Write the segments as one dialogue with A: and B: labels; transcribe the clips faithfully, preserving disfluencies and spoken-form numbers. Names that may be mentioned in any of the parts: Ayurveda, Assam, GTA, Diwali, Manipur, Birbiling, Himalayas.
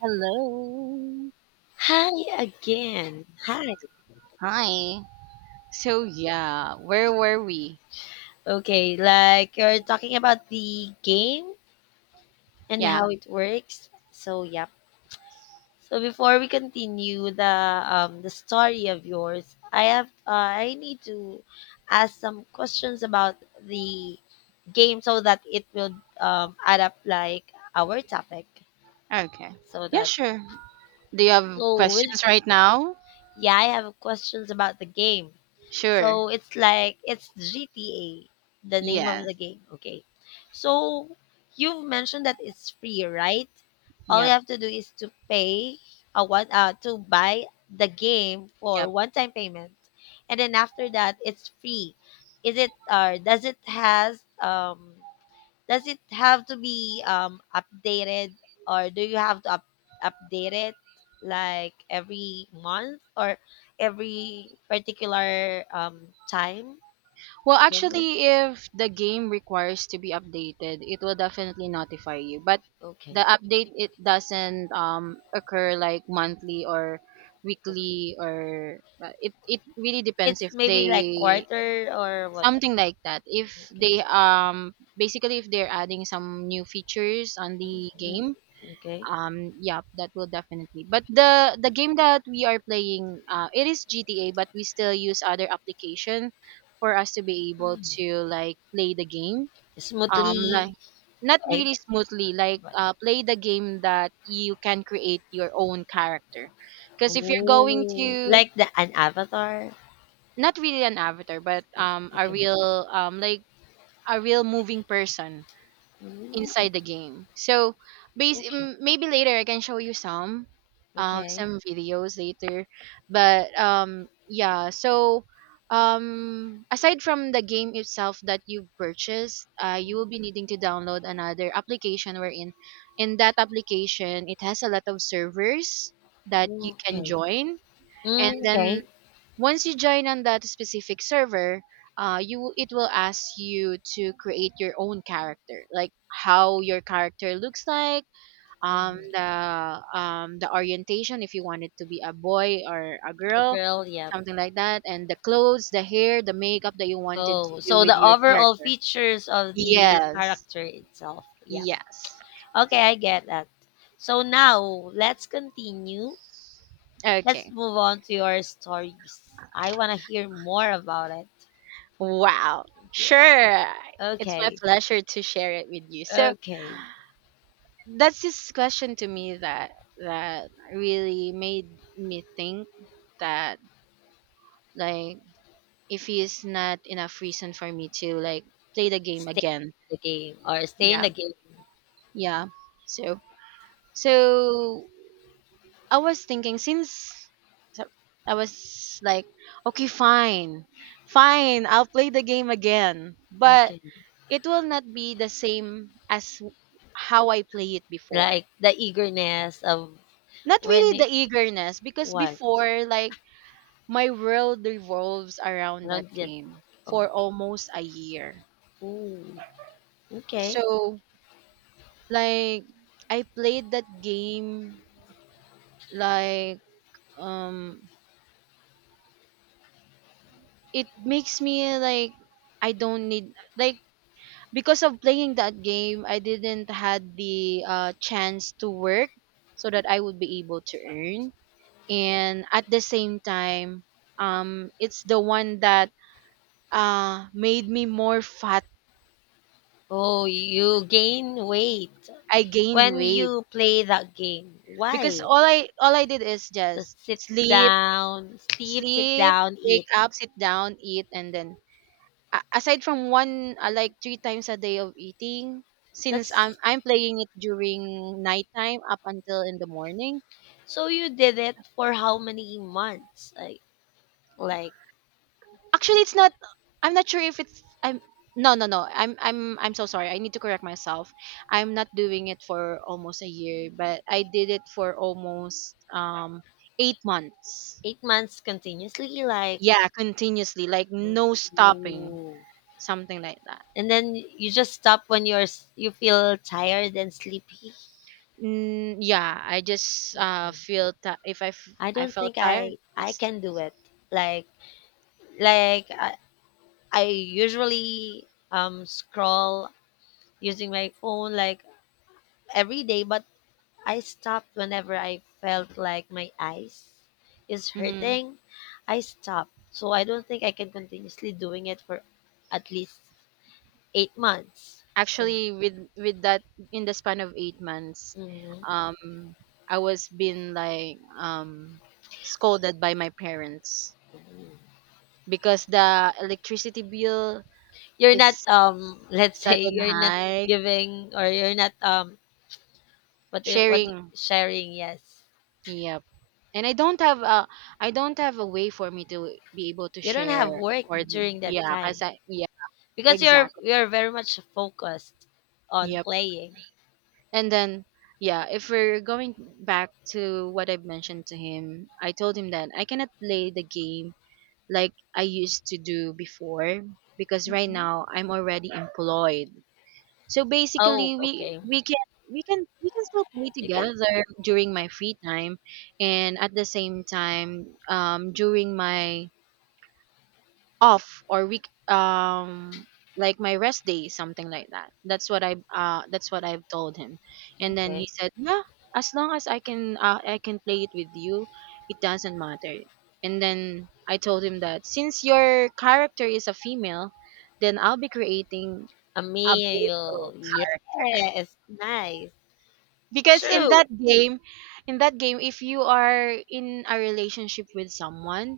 A: Hello.
B: Hi again. Hi.
A: Hi. So, yeah, where were we?
B: Okay, like you're talking about the game and
A: Yeah.
B: how it works. So, yep. So before we continue the um the story of yours, I have uh, I need to ask some questions about the game so that it will um adapt like our topic
A: Okay.
B: so
A: Yeah,
B: that
A: sure. Do you have
B: so with
A: questions right now?
B: yeah, I have questions about the game.
A: Sure.
B: So it's like it's G T A, the name of
A: Yes.
B: the game. Okay. So you've mentioned that it's free, right? All you
A: Yep.
B: have to do is to pay a one uh to buy the game for
A: Yep.
B: one time payment. And then after that it's free. Is it, or does it has um does it have to be um updated, or do you have to up- update it like every month or every particular um time?
A: Well,
B: Remember?
A: actually, if the game requires to be updated, it will definitely notify you. But
B: Okay.
A: the update, it doesn't um occur like monthly or
B: Okay.
A: weekly, or uh, it it really depends
B: It's
A: if
B: maybe like
A: they.
B: quarter or what?
A: Something like that. If
B: Okay.
A: they um basically, if they're adding some new features on the
B: mm
A: game,
B: Okay.
A: um yeah, that will definitely. But the the game that we are playing, uh, it is G T A, but we still use other application for us to be able to, like, play the game. Um like,
B: Smoothly
A: not really
B: like
A: smoothly, like,
B: what?
A: uh, play the game that you can create your own character, because if you're going
B: Oh,
A: to,
B: like the an avatar.
A: not really an avatar, but
B: An-
A: um a
B: Okay.
A: real um like a real moving person
B: Oh,
A: inside the game. So, base
B: okay.
A: m- maybe later I can show you some, um
B: Okay.
A: some videos later. But um yeah, so, um aside from the game itself that you purchased, uh you will be needing to download another application, wherein in that application, it has a lot of servers that you can
B: Okay.
A: join. And
B: Mm,
A: then
B: okay.
A: once you join on that specific server, uh, you it will ask you to create your own character, like how your character looks like, um
B: Mhm.
A: the um the orientation, if you want it to be a boy or a
B: A
A: girl,
B: girl, yep.
A: something like that, and the clothes, the hair, the makeup that you wanted to
B: Oh,
A: do
B: so
A: with
B: the
A: your
B: overall
A: character.
B: features of the
A: Yes.
B: character itself. Yep.
A: Yes.
B: Okay, I get that. So now let's continue. Let's
A: Okay.
B: move on to your stories. I want to hear more about it.
A: Wow.
B: Yeah.
A: Sure. It's my
B: Okay.
A: pleasure to share it with you. So
B: Okay.
A: that's this question to me that that really made me think that, like, if it's not enough reason for me to, like, play the game
B: Stay
A: again.
B: in the game or stay in
A: Yeah.
B: the game.
A: Yeah, so so I was thinking, since, so I was like, okay, fine, fine I'll play the game again, but
B: Okay.
A: it will not be the same as how I play it before.
B: Like the eagerness of
A: Not
B: when
A: really the
B: it
A: eagerness, because
B: what?
A: before, like, my world revolves around that
B: Not yet.
A: game for
B: Okay.
A: almost a year.
B: Ooh. Okay.
A: So, like, I played that game, like, um it makes me like, I don't need, like, because of playing that game I didn't had the uh chance to work so that I would be able to earn. And at the same time, um it's the one that uh made me more fat.
B: Oh, you gain weight.
A: I gained
B: When
A: weight,
B: you play that game,
A: because
B: why?
A: all I all I did is just
B: Just sit
A: sleep,
B: down, sleep, sit
A: sleep,
B: down,
A: wake
B: eat.
A: up, sit down, eat. And then, a- aside from one, uh, like, three times a day of eating, since I'm
B: That's
A: I'm playing it during nighttime up until in the morning.
B: so you did it for how many months? Like like
A: Actually, it's not. I'm not sure if it's. I'm No, no, no. I'm I'm I'm so sorry, I need to correct myself. I'm not doing it for almost a year, but I did it for almost um eight months.
B: eight months continuously. Like,
A: Yeah, continuously, like, no stopping.
B: ooh.
A: Something like that.
B: And then you just stop when you're s- you feel tired and sleepy.
A: Mm, yeah, I just uh
B: Okay.
A: feel that if I f-
B: I
A: I
B: don't
A: felt
B: think
A: tired.
B: I
A: I
B: I
A: s-
B: can do it. Like like I, I usually um scroll using my phone like every day, but I stopped whenever I felt like my eyes is
A: mhm.
B: hurting. I stopped. So I don't think I can continuously doing it for at least eight months. So
A: Actually, with with that, in the span of eight months,
B: mhm.
A: um, I was being, like, um scolded by my parents because the electricity bill
B: You're not
A: is
B: um let's say
A: sudden
B: you're not
A: high.
B: giving, or you're not um what i- what
A: Sharing,
B: sharing, yes.
A: yep. And I don't have a I don't have a way for me to be able to
B: You don't
A: share
B: have work
A: for the,
B: during that
A: yeah, cause
B: time
A: I, yeah.
B: because you're
A: Exactly.
B: you're very much focused on
A: Yep.
B: playing.
A: And then, yeah, if we're going back to what I've mentioned to him, I told him that I cannot play the game like I used to do before, because right
B: Mhm.
A: now I'm already employed. So
B: Oh
A: basically, we
B: okay,
A: we can we can we can still play
B: you can
A: together during my free time, and at the same time, um during my off or week, um like my rest day, something like that, that's what i uh that's what I've told him. And then he
B: okay.
A: said, yeah, as long as i can uh, I can play it with you, it doesn't matter. And then I told him that since your character is a female, then I'll be creating
B: A
A: a male
B: meal.
A: character,
B: Yes, nice.
A: because in
B: True.
A: that game in that game if you are in a relationship with someone,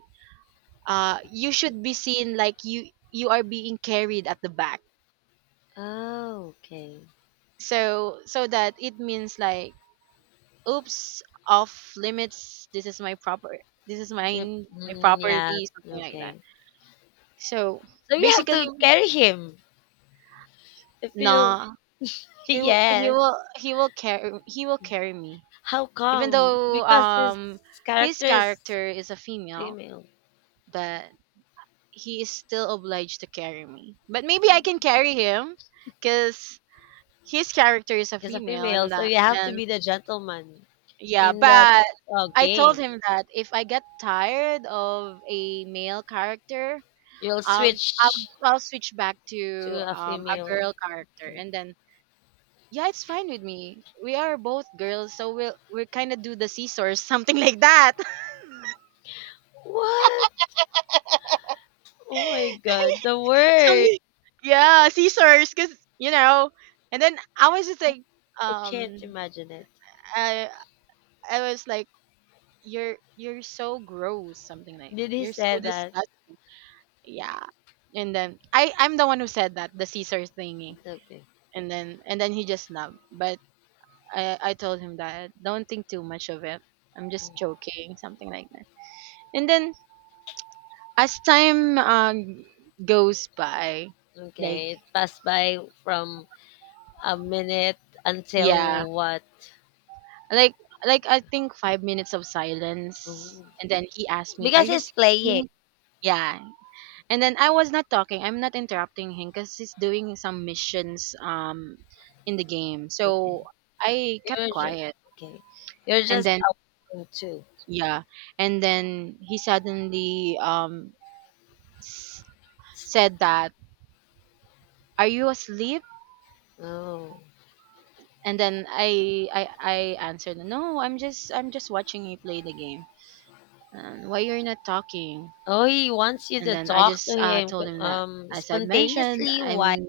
A: uh you should be seen, like, you you are being carried at the back.
B: Oh, okay.
A: So so that it means, like, oops, off limits, this is my proper this is
B: Yep.
A: mine, my
B: Mm, yeah,
A: property, something like that.
B: okay.
A: So,
B: So you have
A: basically,
B: to carry him. If you,
A: nah, he w- he
B: yes.
A: will he will carry he will carry me,
B: How
A: even
B: come?
A: though,
B: Because his
A: um his
B: character is
A: character is a female,
B: female.
A: but he is still obliged to carry me. But maybe I can carry him, because his character is a
B: He's a
A: female,
B: female,
A: and
B: so
A: that,
B: you have to
A: and
B: be the gentleman
A: yeah,
B: in that
A: but
B: uh,
A: I told
B: game.
A: him that if I get tired of a male character,
B: You'll
A: i'll i'll
B: switch
A: i'll switch back to
B: to a
A: um a
B: female.
A: girl character.
B: Okay.
A: And then, yeah, it's fine with me, we are both girls, so we'll we'll kind of do the scissors, something like that.
B: What? Oh my god, the word.
A: Something, yeah, scissors, because you know and then I was just like,
B: I
A: um
B: can't imagine it.
A: I I was like you're you're so gross, something like
B: Did
A: that,
B: he
A: you're so
B: say that?
A: disgusting. Yeah. And then i i'm the one who said that, the Caesar thingy.
B: Okay.
A: And then and then he just snubbed. But i i told him that don't think too much of it, I'm just
B: Mm,
A: joking, something like that. And then, as time, uh goes by, like,
B: okay, it passed by from a minute until
A: yeah,
B: what?
A: like like I think five minutes of silence.
B: Ooh.
A: And then he asked me, are
B: Because
A: you
B: it's playing.
A: sleeping? Yeah. And then I was not talking. I'm not interrupting him because he's doing some missions, um in the game.
B: Okay.
A: So I kept
B: You're just
A: quiet.
B: okay. You're
A: And
B: just
A: then,
B: out too.
A: yeah, and then he suddenly, um s- said that, "Are you asleep?"
B: Oh.
A: And then I I I answered, "No, I'm just I'm just watching you play the game. Um, why you're not talking?"
B: Oh, he wants you
A: And
B: to
A: then I
B: talk to
A: just uh
B: him
A: told him that,
B: um
A: as I mentioned,
B: spontaneously while
A: I'm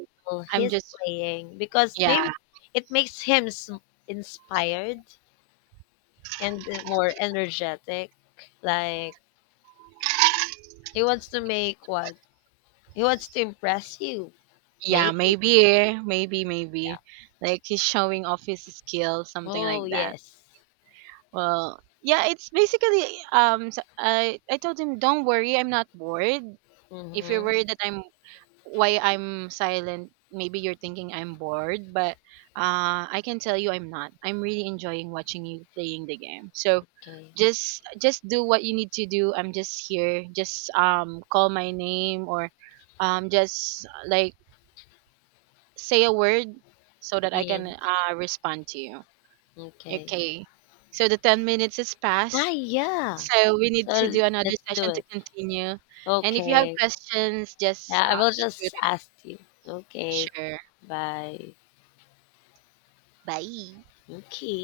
A: I'm
B: he's
A: just,
B: playing because
A: yeah.
B: maybe it makes him s- inspired and more energetic. Like he wants to make what? He wants to impress you,
A: Yeah,
B: maybe.
A: maybe, eh, maybe, maybe. Like, he's showing off his skills, something
B: Oh,
A: like that.
B: yes.
A: Well, yeah, it's basically, um s I I told him, don't worry, I'm not bored. If you're
B: Mm-hmm.
A: worried that I'm why I'm silent, maybe you're thinking I'm bored, but uh I can tell you I'm not. I'm really enjoying watching you playing the game. So
B: Okay.
A: just just do what you need to do. I'm just here. Just, um call my name, or um just, like, say a word so that I can,
B: In.
A: uh, respond to you.
B: Okay.
A: Okay. So the ten minutes is past.
B: Ah, yeah.
A: So we need
B: So
A: to
B: l-
A: do another
B: let's do
A: session to
B: it.
A: continue. And if you have
B: Okay.
A: questions, just,
B: Yeah, I
A: uh,
B: will
A: shoot
B: just
A: it.
B: ask you. Okay.
A: Sure.
B: Bye.
A: Bye.
B: Okay.